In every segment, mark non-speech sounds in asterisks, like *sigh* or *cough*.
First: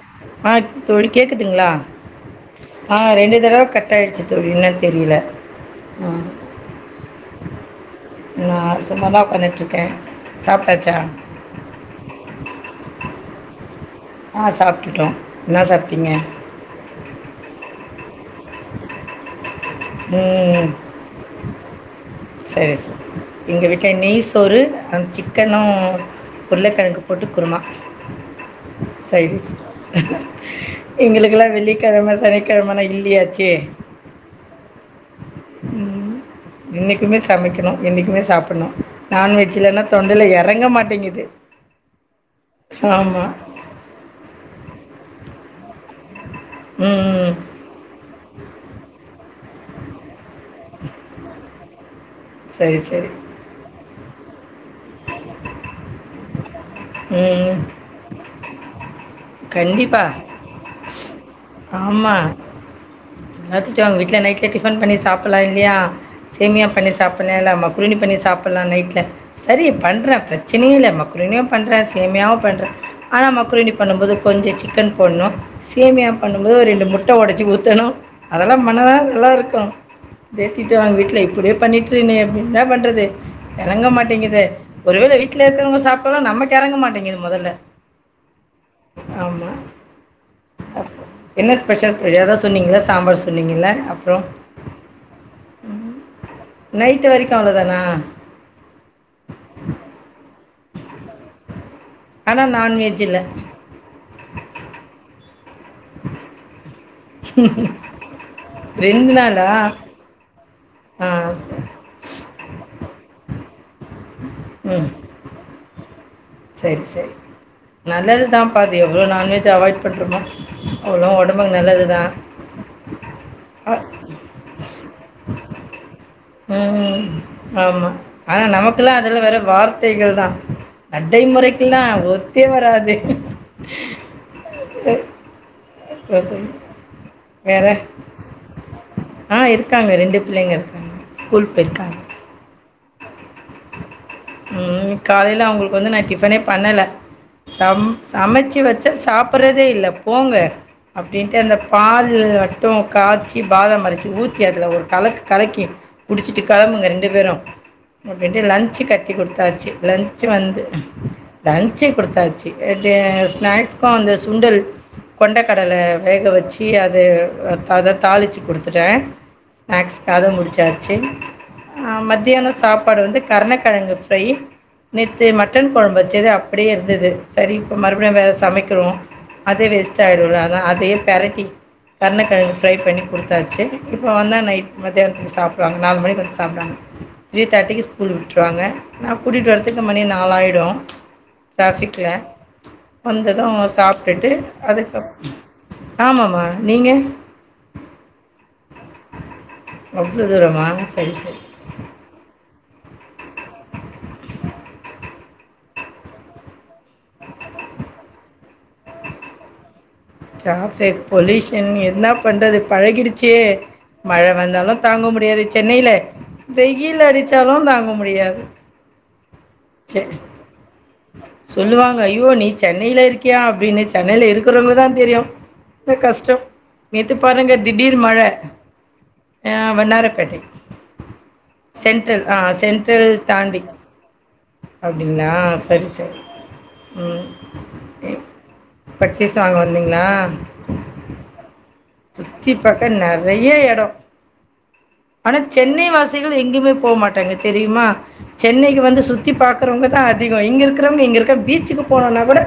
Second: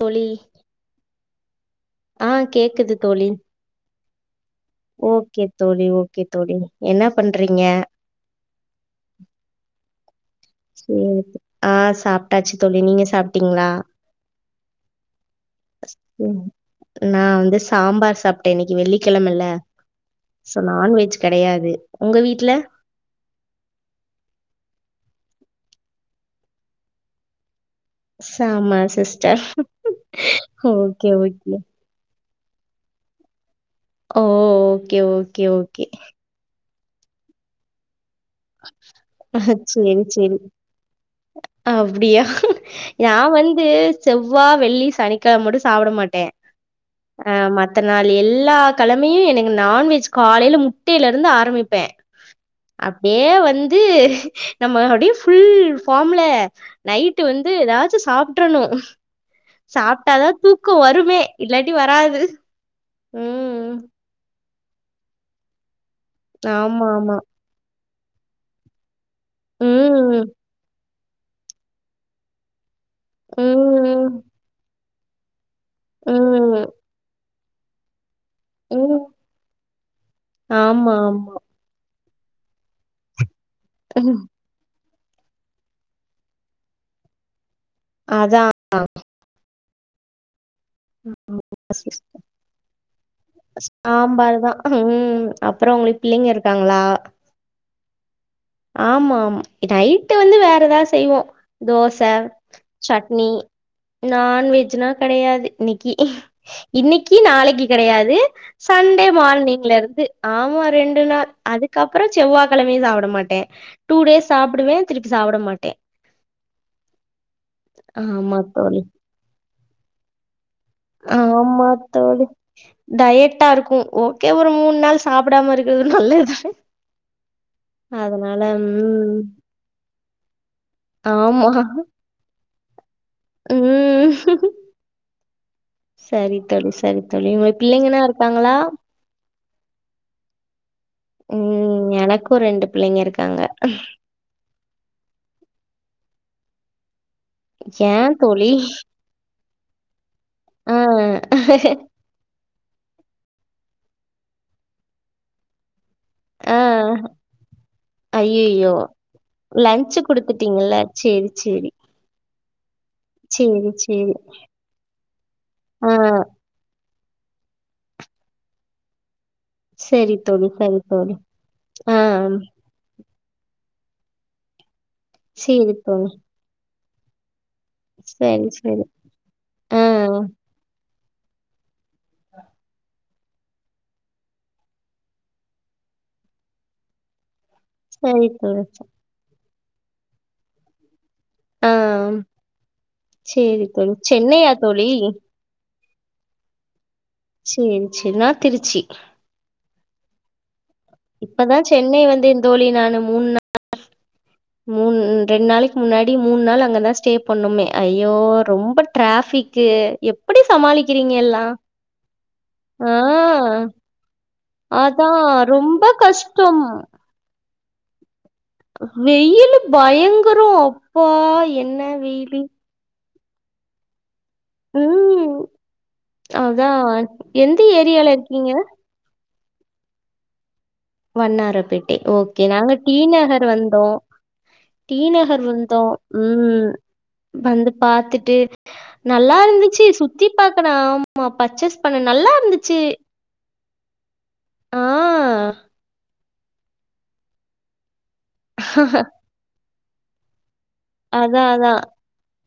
தோழி ஆ தோழி கேக்குதுங்களா ஆ கேக்குது ஆ தோழி ரெண்டு தடவ கட்டாயிடுச்சு தோழி என்னன் தெரியல ஓகே தோழி ஆ ஓகே தோழி என்ன பண்றீங்க நா சும்மதா உக்கார்ந்து கிட்டுருக்கே சாப்ட்டாச்சா சேரி ஆ சாப்பிட்டாச்சு தோழி நீங்க சாப்பிட்டீங்களா ஆ சாப்ட்டுட்டோ ம் நா வந்து சாம்பார் சாப்ட்டே இன்னைக்கி வெள்ளிக்கெழமல்ல சோ ம் நான்வெஜ் கெடையாது உங்க வீட்ல எங்க வீட்ல நெய் சோறு அ சிக்கனு உருளக்கெழக்கு போட்டு குருமா ஆமா சிஸ்டர் *unintelligible* ஓகே எங்களுக்கெல்லா ஓகே வெள் ளி கெழம சனிக்கெழமலா இல்லியாச்சே ஓ ஓகே ஓகே ஓகே இன்னைக்குமே சமைக்கணு என்னைக்குமே சாப்ட் டுன்னு நான்வெஜ் இல்லன்னா தொண்டையில எறங்க மாட்டேங்கிது அப்பிடியா நா வந் து செவ்வா வெள்ளி சனிக்கெழ மட்டு சாப்புட மாட்டே ம் அ மத் த்த நாள் எல்லா கழமையு எனக்கு நான்வெஜ் காலையில முட்டையிலருந்து ஆரம்பிப்பே செரி செர் அப்படியே வந்து நம்ம அப்டியே ஃபுல் ஃபார்ம்ல நைட்டு வந்து ம். ஏதாச்சு சாப்ட்டர்ணு கண்டிப்பா. சாப்ட்டாதா தூக்கொ வருமே இல்லாட்டி வராது ம் என்னாத்துட்ட ஒங்க வீட்டுல நைட்ல டிஃபன் பண்ணி சாப்பலா இல்லையா சேமியா ஆமா பண்ணி ஆமா சாப்பலா இல்ல மக் குருணி பண்ணி சாப்புலா நைட்ல சரி பண்றே ம் பிரச்சனையே இல்ல மக் குருனியு பண்றே சேமையாவு பண்றே ஆனா மக்ரூணி பண்ணும்போது ம் கொஞ்சொ சிக்கன் போட்ணு சேமியா பண்ணும்போது ம் ஒரு ரெண்டு முட்ட ஒடச்சி ஊத்தணு அதெல்லா பண்ணாதா ம் நல்லாருக்கு ஒரே ஆமா திட்டுவாங்க வீட்ல ஆமா இப்டியே பண்ணிட்டு இது நீ எப்பைமே பண்றது எறங்க மாட்டேங்குதே ஒரு வேள வீட்ல இருக்குறவங்க சாப்ட்டாலு நமக்கு எறங்க மாட்டேங்குது மொதல்ல அதா ஆமா என்ன ஸ்பெஷல் தோழி எதோ சொன்னீங்களே எ சாம்பாருதா ம் அப்றோ உங்களுக்கு பிள்ளைங்க இருக்காங்களா ரிக்கு அவ்ங்கதான ஆமா ஆம் நைட்டு வந்து வேற எதாவ் செய்வோ தோச ஆனால் நான்வெஜ் இல்லை சட்னி நான்வெஜ்னா கெடையாது இன்னைக்கி இன்னக்கி நாளைக்கி கெடையாது சண்டே ரெண்டு நாளா மார்னிங்ல இருந்து ஆமா ரெண்டு ஆ நாள் சரி அதுக்கப்பறோ செவ்வா கெழமையு சாப்ட மாட்டே டூ டேஸ் சாப்டுவே திருப் சாப்ட மாட்டே செரி செரி ஆமா நல்லதுதாம்பா அது தோழி எவ்ளோ நான்வெஜ் அவாய்ட் பண்றமோ ஆமாத்தோழி டயட்டா இருக்கு ஓ கே ஒரு மூணு நாள் சாப்புடாம இருக்குறது நல்லதுதா ம் ஆமா ஆனா நமக்குல்லா ம் அதுலா வெறு வார்த்தைகள்தா நடை ஆமா முறைக்குல்லா ஓத்தே வராது ம் சரி தோழி சரி தோழி உங்க வேற பிள்ளைங்கனா இருக்காங்களா ஆ இருக்காங்க ரெண்டு பிள்ளைங்க இருக்காங்க ஸ்கூல் ம் போயிருக்காங்க எனக்கு ரெண்டு பிள்ளைங்க இருக்காங்க ம் காலைல அவங்களுக்கு வந்து நா டிஃபனே பண்ணல சம் ஏ தோழி சமைச்சு வச்சா சாப்பறதே இல்ல போங்க ஆ, அப்டின்ட்டு அந்த பால் மட்டு காச்சி பாதம் அரச்சு ஊத்தி அதுல ஒரு கலக் கலக்கி குடிச்சிட்டு ஆ. கெளம்புங்க ரெண்டு பேரு அப்டின்ட்டு அய்யய்யோ! லன்ச்சு கட்டி குடுத்தாச்சு லஞ்ச் லன்சு வந்து குடுத்துட்டீங்கல்ல. சரி, சரி. லன்ச்சு குடுத்தாச்சு அ டெ சரி, ஸ்நாக்ஸ்கு அந்த சரி. சுண்டல் கொண்ட கடல ஆ. வேக வச்சு த்தி அத அ அத தாளிச்சு குடுத்துட்டே ஸ்நாக்ஸ் சரி கது தோழி, சரி முடிச்சாச்சு தோழி. அ ஆ. மத்தியானம் சாப் பாடு வந்து கர்ணக்கெழங்கு ஃப்ரை நேத்து மட்டன் சரி கொழம்பு தோழி. வச்சது அப்டியே இருந்தது சரி இப்போ மறுபடியு நம்ம எதா சரி, சரி. சமைக்கிறோ அது ஆ. வேஸ்ட் ஆயிடுல அதா அதே பெரட்டி கர்ணக்கெழங் ஃப்ரை பண்ணி குடுத்தாச்சு இப்போ வந்தா நைட் மதியானத்துக் சாப்புடுவாங்க நாலு மணிக் வந்து சாப்புடுவாங்க றைக்கே ஸ்கூல் சரி தோழி. விட்டுருவாங்க நா கூட்டிட்டு வர்றதுக்கு மணி நாலாயிடு ஆ. ட்ராஃபிக்ல வந்தது சரி தோழி. சாப்ட்டுட்டு சென்னையா தோழி? அதுக்கப் ஆமமா நீங்க சேரி சேரி நா திருச்சி அவ்ளோ தூரமா சரி சரி இப்பதா சென்னை வந்தேந் தோழி நானு மூணு நா மூன் ரெண்டு நாளைக்கு முன்னாடி மூணு நாள் அங்கதா ஸ்டே பண்ணோமே ஐயோ ரொம்ப டிராஃபிக் கு எப் ட்ராபிக் பொல்யூஷன் என்ன பண்றது பழகிடுச்சே ஆ. மழ வந்தாலு தாங்க அதான் முடியாது ரொம்ப சென்னையில கஷ்டம். வெயில் அடிச்சாலு தாங்க முடியாது வெயிலு சே பயங்கரோ அப்பா என்ன சொல்லுவாங்க ஐயோ வெயிலு நீ சென்னையில இருக்கியா அப்டின்னு சென்னையில இருக்கிறவுங்க தா தெரியு ம். இந்த கஷ்டம் அதான் நேத்து பாருங்க எந்த திடீர் ஏரியால மழ இருக்கீங்க? ஆ வன்னாரப்பேட்டை வன்னாரபேட்டை ஓகே நாங்க டி சென்ட்ரல் நகர் தாண்டி வந்தோ டி அப்டிங்களா நகர் வந்தோ சரி சரி ம் ம் வந்து பாத்துட்டு நல்லா பர்ச்சேஸ் வாங்க இருந்துச்சு வந்தீங்களா சுத்தி பாக்கணா ஆமா பச்சர்ஸ் சுத்தி பக்க நறைய இடோ ஆ. ஆனா சென்னை வாசி கள் எங்கிமே போ மாட்டாங்க தெரிமா சென்னைக்கு வந்து சுத்தி பாக்கறவுங்க அதிகோ இங்க இருக்கிறவுங்க இங்க இருக்க அதான், அதான். பீச்சுக்கு போனோனா கூட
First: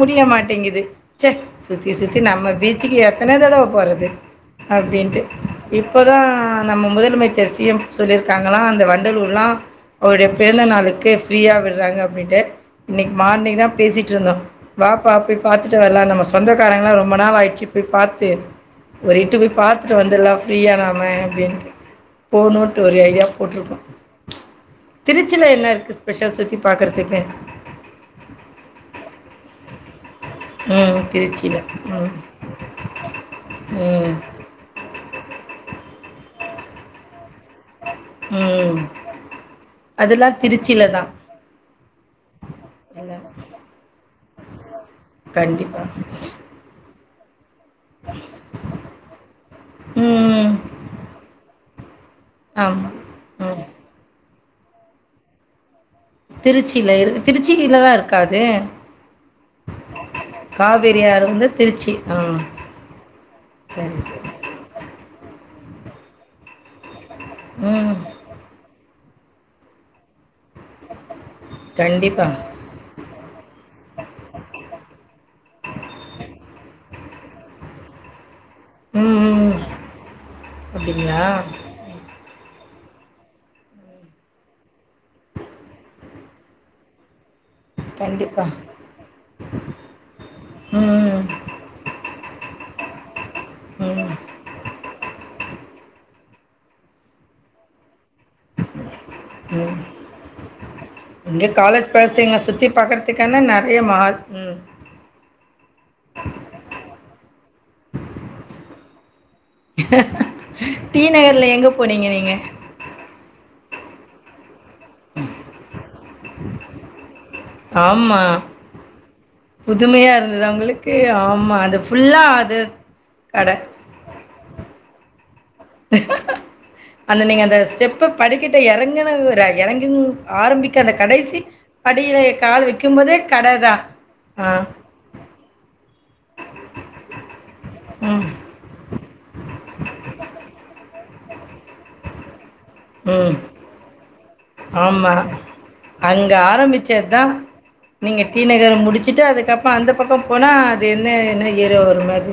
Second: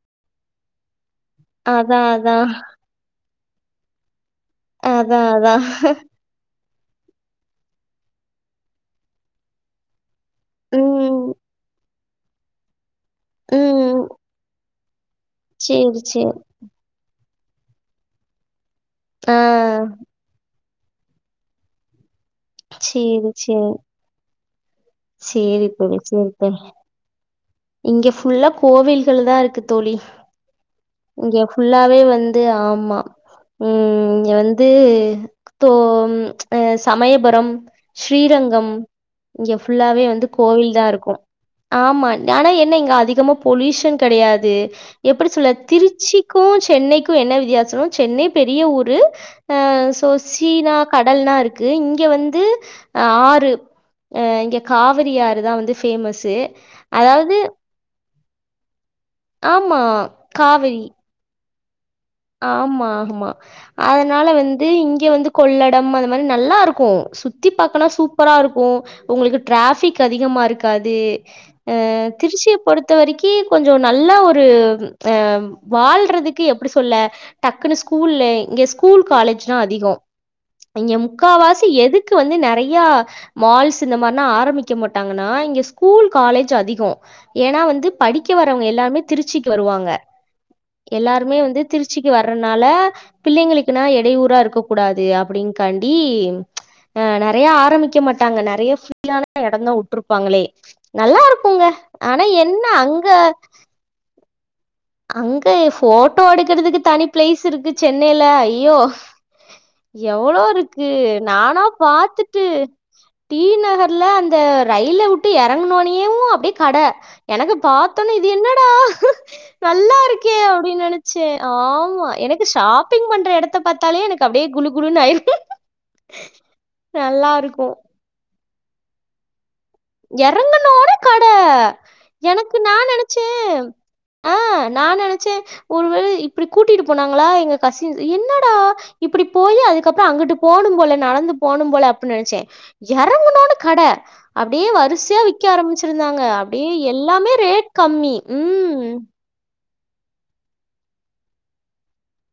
முடிய மாட்டேங்குது சே சுத்தி அதான், சுத்தி அதான். நம்ம பீச்சுக்கு எத்தன தடவ போறது அப்டின்ட்டு அதான், அதான். இப்பதா நம்ம முதலமைச்சர் சி எம் சொல்லிருக்காங்களா அந்த வண்டலூர்லா அவருடைய பிறந்த நாளுக்கு ம். ஃப்ரீயா விட்றாங்க அப்டின்ட்டு இன்னைக் மார்னிங் தா ம். பேசிட்ருந்தோ வாப்பா போய் பாத்துட்டு சரி, வர்லா சரி. நம்ம சொந்தக்காரங்ளா ரொம்ப நாள் ஆயிருச்சு போய் பாத்து ஒரு எட்டு போய் ஆ. பாத்துட்டு வந்துர்லா ஃப்ரீயா நாம அப்டின்ட்டு போனுட்டு ஒரு ஐடியா சேரி சேரி போட்ருக்கோ திருச்சில சேரி என்ன இருக்கு தோழி சேரி ஸ்பெஷல் சுத்தி தோழி பாக்குறதுக்கு இங்க ஃபுல்லா கோவில்கள் தா இருக்கு தோழி ம் இங்க திருச்சியில ஃபுல்லாவே ம் வந் து ஆமா ம் அது தோ ம் சமயபுரம் ஸ்ரீரங்கம் ம் இங்க ஃபுல்லாவே வந்து அதெல்லாம் கோவில் திருச்சியில தா தான் இருக்கு ஆமா ஆனா என்ன இங்க இல்ல அதிகமா பொல்யூஷன் கெடையாது எப்டி சொல்ல கண்டிப்பா திருச்சிக்கு சென்னைக்கு என்ன வித்தியா சோ சென்னை பெரிய ஊரு ஆ சோ சீ ம் னா கடல்னா இருக்கு இங்க வந் து ஆமா ஆறு ம் அ இங்க காவிரி ஆறு தா வந்து ஃபேமஸ்சு இல்ல திருச்சியில தா இருக்கா அது ஆமா காவிரி காவேரி ஆறு வந்து திருச்சி ஆ ஆமா ஆமா சரி அதனால சரி வந் து இங்க வந்து கொள்ளடம் அந்த மாரி நல்லா இருக்கு சுத்தி பாக்கனா ம் சூப் பரா இருக்கு உங்களுக்கு ட்ராஃபிக் அதிகமா இருக்காது அ கண்டிப்பா திருச்சிய பொறுத் த வரைக்கி கொஞ்சோ நல்ல ஒரு ஆ வாழ்றதுக்கு எப்டி சொல் சொல்ல டக்குனு ஸ்கூல்லு இங்க ஸ்கூ ஸ்கூல் ம் ம் காலேஜ் லா ம். அதிகோ இங்க அப்படிங்களா முக்காவாசி எதுக்கு வந்து நெறையா மால்ஸ் இந்த மார்லா ஆரம்பிக்க மாட்டாங்கன்னா இங்க ஸ்கூல் காலேஜ் அதிகோ ஏன்னா வந்து படிக்க கண்டிப்பா வரவுங்க எல்லாருமே திருச்சிக்கு வருவாங்க ம் எல்லாருமே வந்து திருச்சிக்கு வர்றனால பிள்ளைங்களுக்குனா ம் ம் எடையூரா இருக்க கூடாது அப்டின் காண்டி ஆ நறையா ஆரம்பிக்க மாட்டாங்க நறைய சிம்பிளான இடந்தா உட்ருப்பாங்ளே நல்லா இங்க இருக்குங்க ஆனா என்ன அங்க அதே மார் ம் அங்க ஃபோட்டோ எடுக்கறதுக்கு தனி ப்ளேஸ் இருக்கு சென்னைல ஐயோ எவ்ளோ இருக்கு டி நகர்ல நானா எங்க போனீங்க நீங்க? பாத்துட்டு டி நகர்ல அந்த ரயில உட்டு எறங்கனோனேவு அப்டியே கட எனக்கு பாத்தோனே ஆமா. இது என்னடா நல்லா புதுமையா இருக்கே இருந்ததா அப்டினு உங்களுக்கு? நெனச்சே அது ஆமா ஃபுல்லா எனக்கு அது ஷாப்பிங் பண்ற கட. எடத்த பாத் த்தாலே எனக்கு அப்டியே குலு குலுனு ஆயிரும் அந்த நீங்க அந்த ஸ்டெப்ப படிக்கிட்ட எறங்குனது ஒரு எறங்கி ஆரம்பிக்க எறங்குனோன அந்த கட கடைசி படியில என் எனக்கு கால நா வைக்கும்போதே நெனச்சே கட தான் ஆ நா நெனைச்சேன் ஒருவேள இப்டி கூட்டிட்டு போனாங்களா எங்க கசின்ஸ் ம். என்னடா இப்பிடி போயி அதுக்கப்றம் அங்குட்டு போனும் போல நடந்து போனும் போல அப்டின் நெனைச்சே ம். எறங்குனோன கட அப்டியே ஆமா வரிசையா விக்க ஆரம்பிச்சிருந்தாங்க. அங்க அப்டியே ஆரம்பிச்ச தா எல்லாமே ரேட் கம்மி. நீங்க டி நகர் ம். முடிச்சுட்டு அதுக்கப் ப்ப அந்த பக்கம் போனா அது என்ன என்ன ஏரியா வரும் அது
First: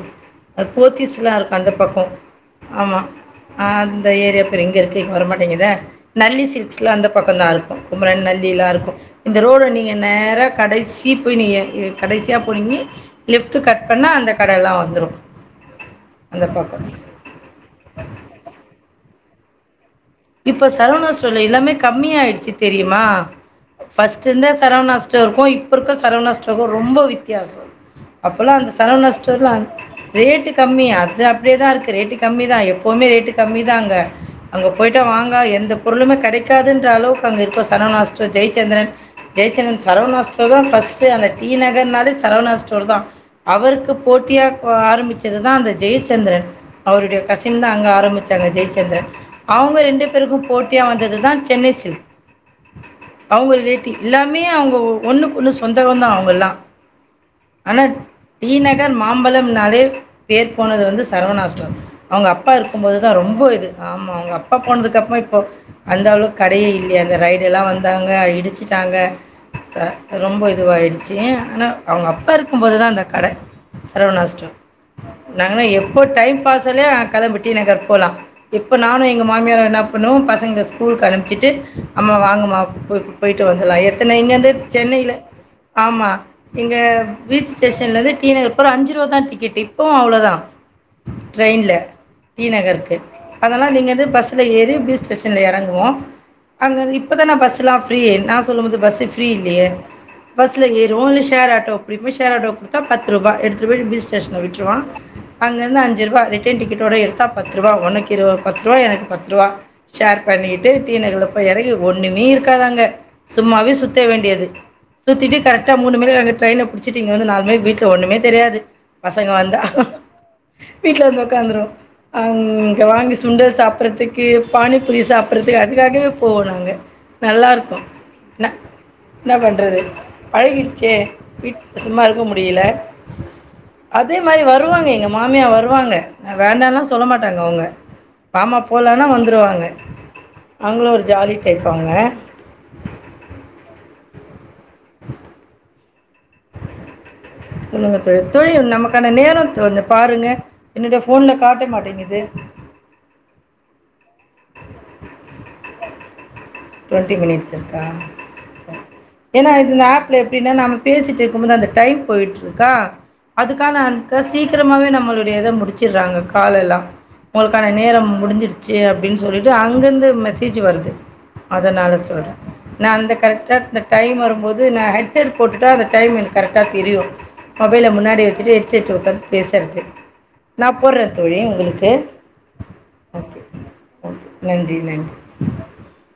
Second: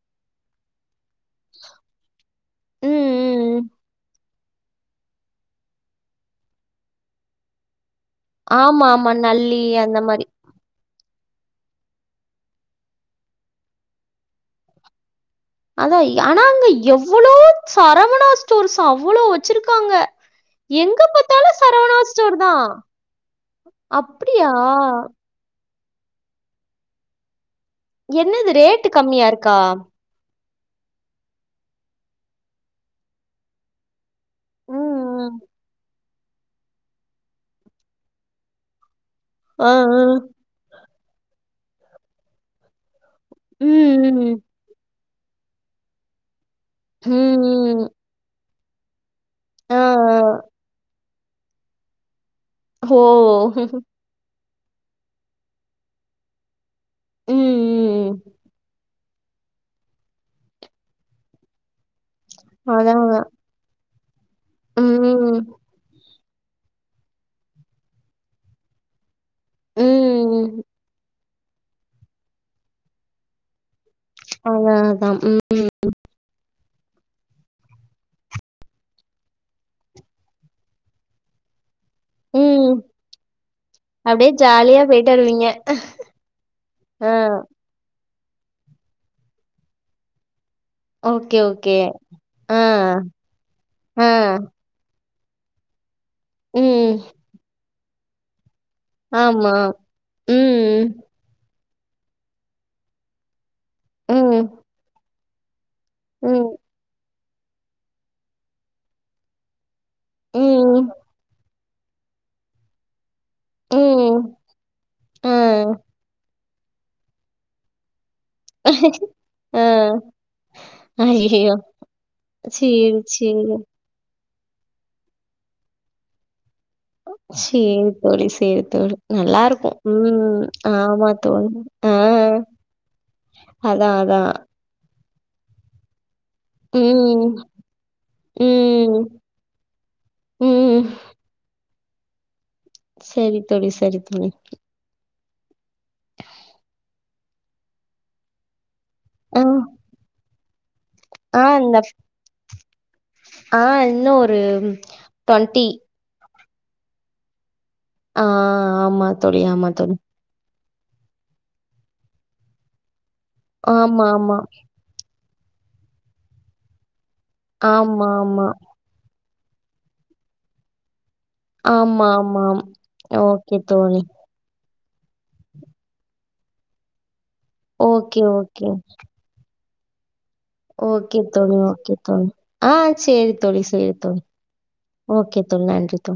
அது போத்திஸ்லா இருக்கூ அந்த பக்கம் ம், ஆமா ம். ஆ அந்த ஏரியா பேர் எங்க இருக்கு வரமாட்டேங்குதே நல்லி சில்க் க்ஸ் லா அந்த பக்கந்தா இருக்கும் குமரன் நல்லிலா ஆமா, இருக்கும் ஆமா. இந்த நல்லி ரோடு நீங்க அந்த மாரி. நேரா கடைசி தீப்பொய் நீய கடைசியா போனிங்னி லெஃப்ட் கட் பண்ணா அந்த கடையெல்லா வந்துரு அதா ஆனா அந்த அங்க பக்கோ எவ்வளோ சரவணா ஸ்டோர்ஸ் அவ்வளோ வச்சிருக்காங்க இப்ப எங்கால சரவணாஸ் ஸ்டோர்ல எல்லாமே சரவணா கம்மிய ஸ்டோர் ஆயிடுச்சு தான். தெரியுமா ஃபர்ஸ்ட் அப்டியா? இருந்த சரவணா ஸ்டோர்க்கூ இப்ப இருக்குற சரவணா ஸ்டோர்க்கூ ரொம்ப வித்தியாசொ என்னது அப்பல்லா அந்த ரேட்டு சரவணாஸ் கம்மியா ஸ்டோர்ல இருக்கா? ரேட்டு கம்மி அது அப்டியே தா இருக்கு ரேட்டு கம்மி தா எப்போவுமே ரேட்டு கம்மி தா அங்க ம், போய்டோ ம். வாங்க எந்த பொருளுமே கெடைக்காதுன்ற அளவுக்கு அங்கே இருக்கூ சரவணாஸ் ஸ்டோர் ஜெயச்சந்திரன் ஆ, ஜெயச்சந்தன் ஆ. சரவணாஸ் ஸ்டோர் தா ஃபஸ்டு அந்த டி நகர்னாலே சரவணாஸ் ஸ்டோர் தா அவருக்கு ம், போட்டியா ஆரம்பிச்சதுதா அந்த ஜெயச்சந்திரன் ம், அவருடைய கசின் தான் அங்க ம். ஆரம்பிச்சாங்க ஜெயச்சந்த்ரன் ஆ, அவுங்க ரெண்டு பேருக்கும் போட்டியா வந்தது தா சென்னை சில்க் ஓ! அவுங்க ரிலேட்டிவ் எல்லாமே அவுங்க ஒன்னுக்கு ஒன்னு சொந்தந்தா அவுங்கல்லா ம், ஆனா ம். டி நகர் மாம்பழம்னாலே பேர் போனது வந்து சரவணாஸ் ஸ்டோர் அவுங்க அப்பா இருக்கும்போது அதான், தா அதான். ரொம்பொ இது ஆமா அவுங்க அப்பா போனதுக்கப்புறம் இப்போ ம், அந்த அளவுக்கு கடையே இல்லையே அந்த ரைடெல்லா வந்தாங்க இடிச்சிட்டாங்க ச ரொம்பொ ம். இதுவாயிடுச்சு ஏ ஆனா அவுங்க அப்பா இருக்கும்போதுதா அந்த கட சரவணாஸ் ஸ்டோர் அதான், அதான். ம், நாங்களா எப்போ டைம் பாஸ் சொல்லயா நாங்க கெளம்பு டீ நகர் போலா இப்ப நானு எங் எங்க மாமியாரூ என்ன பண்ணுவோ பசங்கள ஸ்கூலுக்கு அனுப்ச்சிட்டு அம்மா வாங்கமா ம். பே போயிட்டு வந்துலா எத்தனை அப்படியே இங்கேந்து ஜாலியா போயிட்டு சென்னையில வருவீங்க. ஆமா இங்க ஆ, பீச் ஸ்டேஷேன்லருந்து டீ நகர் போற அஞ்சு ரூவாதா டிக்கெட்டு இப்போவு அவ்ளோதா ஓகே, ஓகே. ட்ரெயின்ல டீ ஆ, நகருக்கு அதெல்லா நீங்க வந்து ஆ. பஸ்ல ஏறி பீச் ஸ்டேஷன்ல எறங்குவோ ம். அங்கந் இப்பதான பஸ்ஸுல்லா ஃபீரி நா சொல்லும்போது பஸ் ஃப்ரீ ஆமா. இல்லியே பஸ்ல ஏறுவோ ம், இல்ல ஷேர் ஆட்டோ புடிப்போ ஷேர் ஆட்டோ புடி டா பத்து ரூபா எடுத்து போய பீச் ஸ்டேஷன்ல ம், விட்டுருவா அங்கிருந்து அஞ்சு ரூபா ம், ரிட்டர்ன் டிக்கெட் ஓட எடுத்தா பத்து ரூபா ஒன்னக்கு இரு பத்து ரூவா எனக்கு பத்து ரூவா ஷேர் பண்ணிட்டு ம், டீ நகர்ல போய் எறங்கி ஒண்ணுமே இருக்காது அங்க சும்மாவே சுத்த ம். வேண்டியது ஆ, சுத்திட்டு கரெக்டா மூணு *unintelligible* ட்ரெயன புடிச்சிட்டு இங்க வந்து நாலு மணிக்கு வீட்டுல ஒண்ணுமே தெரியாது பசங்க வந்தா ஆ. வீட்ல வந்து ஐயய்யோ! உக்காந்துரும் அங்க சரி, வாங்கி சரி. சுண்டல் சாப்ப சாப்றதுக்கு பானி புளி சாப்டுறதுக்கு அதுக்காகவே போவோ நாங்க நல்லா சரி இருக்கும் தோழி, என்ன சரி தோழி. என்ன நல்லாருக்கும். பண்றது ம். பழகிடுச்சே ஆமா தோழி. சும்மா இருக்க ஆ. முடியல அதான் அதே அதான். மாதிரி வருவாங்க எங்க மாமியா வருவாங்க ஆ வேண்டாம்ல்லா சொல்ல ம். மாட்டாங்க அவங்க பாமாப்ப ம். வந்துருவாங்க ம். அவங்களு ஒரு ஜாலி டைப் அவங்க சேரி தோழி சேரி தோழி சொல்லுங்க தோழி தோழி நமக்கான ஆ, நேரம்ஞ்ச பாருங்க என்னுடைய ஃபோன்ல ஆ காட்ட இந்த மாட்டேங்குது. ஆ இன்னு ஒரு டவெண்டண்டி ட்வெண்ட்டி மினிட்ஸ் இருக்கா ஆ ச ஆமா தோழி, ஏன்னா ஆமா இதுல தோழி. ஆப் எப்டின்னா நாம பேசிட்டு இருக்கும் போது அந்த டைம் போயிட்டு இருக்கா அதுக்கான ஆமா, அ ஆமா. சீக்கிரமாவே நம்மளுடைய இதை முடிச்சடுறாங்க கால எல்லா உங்களுக்கான ஆமா, நேரம் ஆமா. முடிஞ்சிடுச்சு அப்டின்னு சொல்லிட்டு அங்கேருந்து மெசேஜ் வருது அதனால ஆமா, சொல்ற ஆமாம். இல்லன்னா அந்த கரெகடா ஓகே தோழி. டைம் வரும் போது நா ஹ ஹெட்செட் போட்டுட்டா அந்த டைம் எனக்கு கரெக்டாக தெரியு மொபைல ஓகே, முன்னாடி வச்சுட்டு ஓகே. ஹெட்செட் உட்கந்து பேசுறிறது ஓகே தோழி ஓகே தோழி ஆ சேரி ஓகே தோழி சேரி தோழி ஓகே நன்றி நன்றி ஓகே தோழி நன்றி தோழி.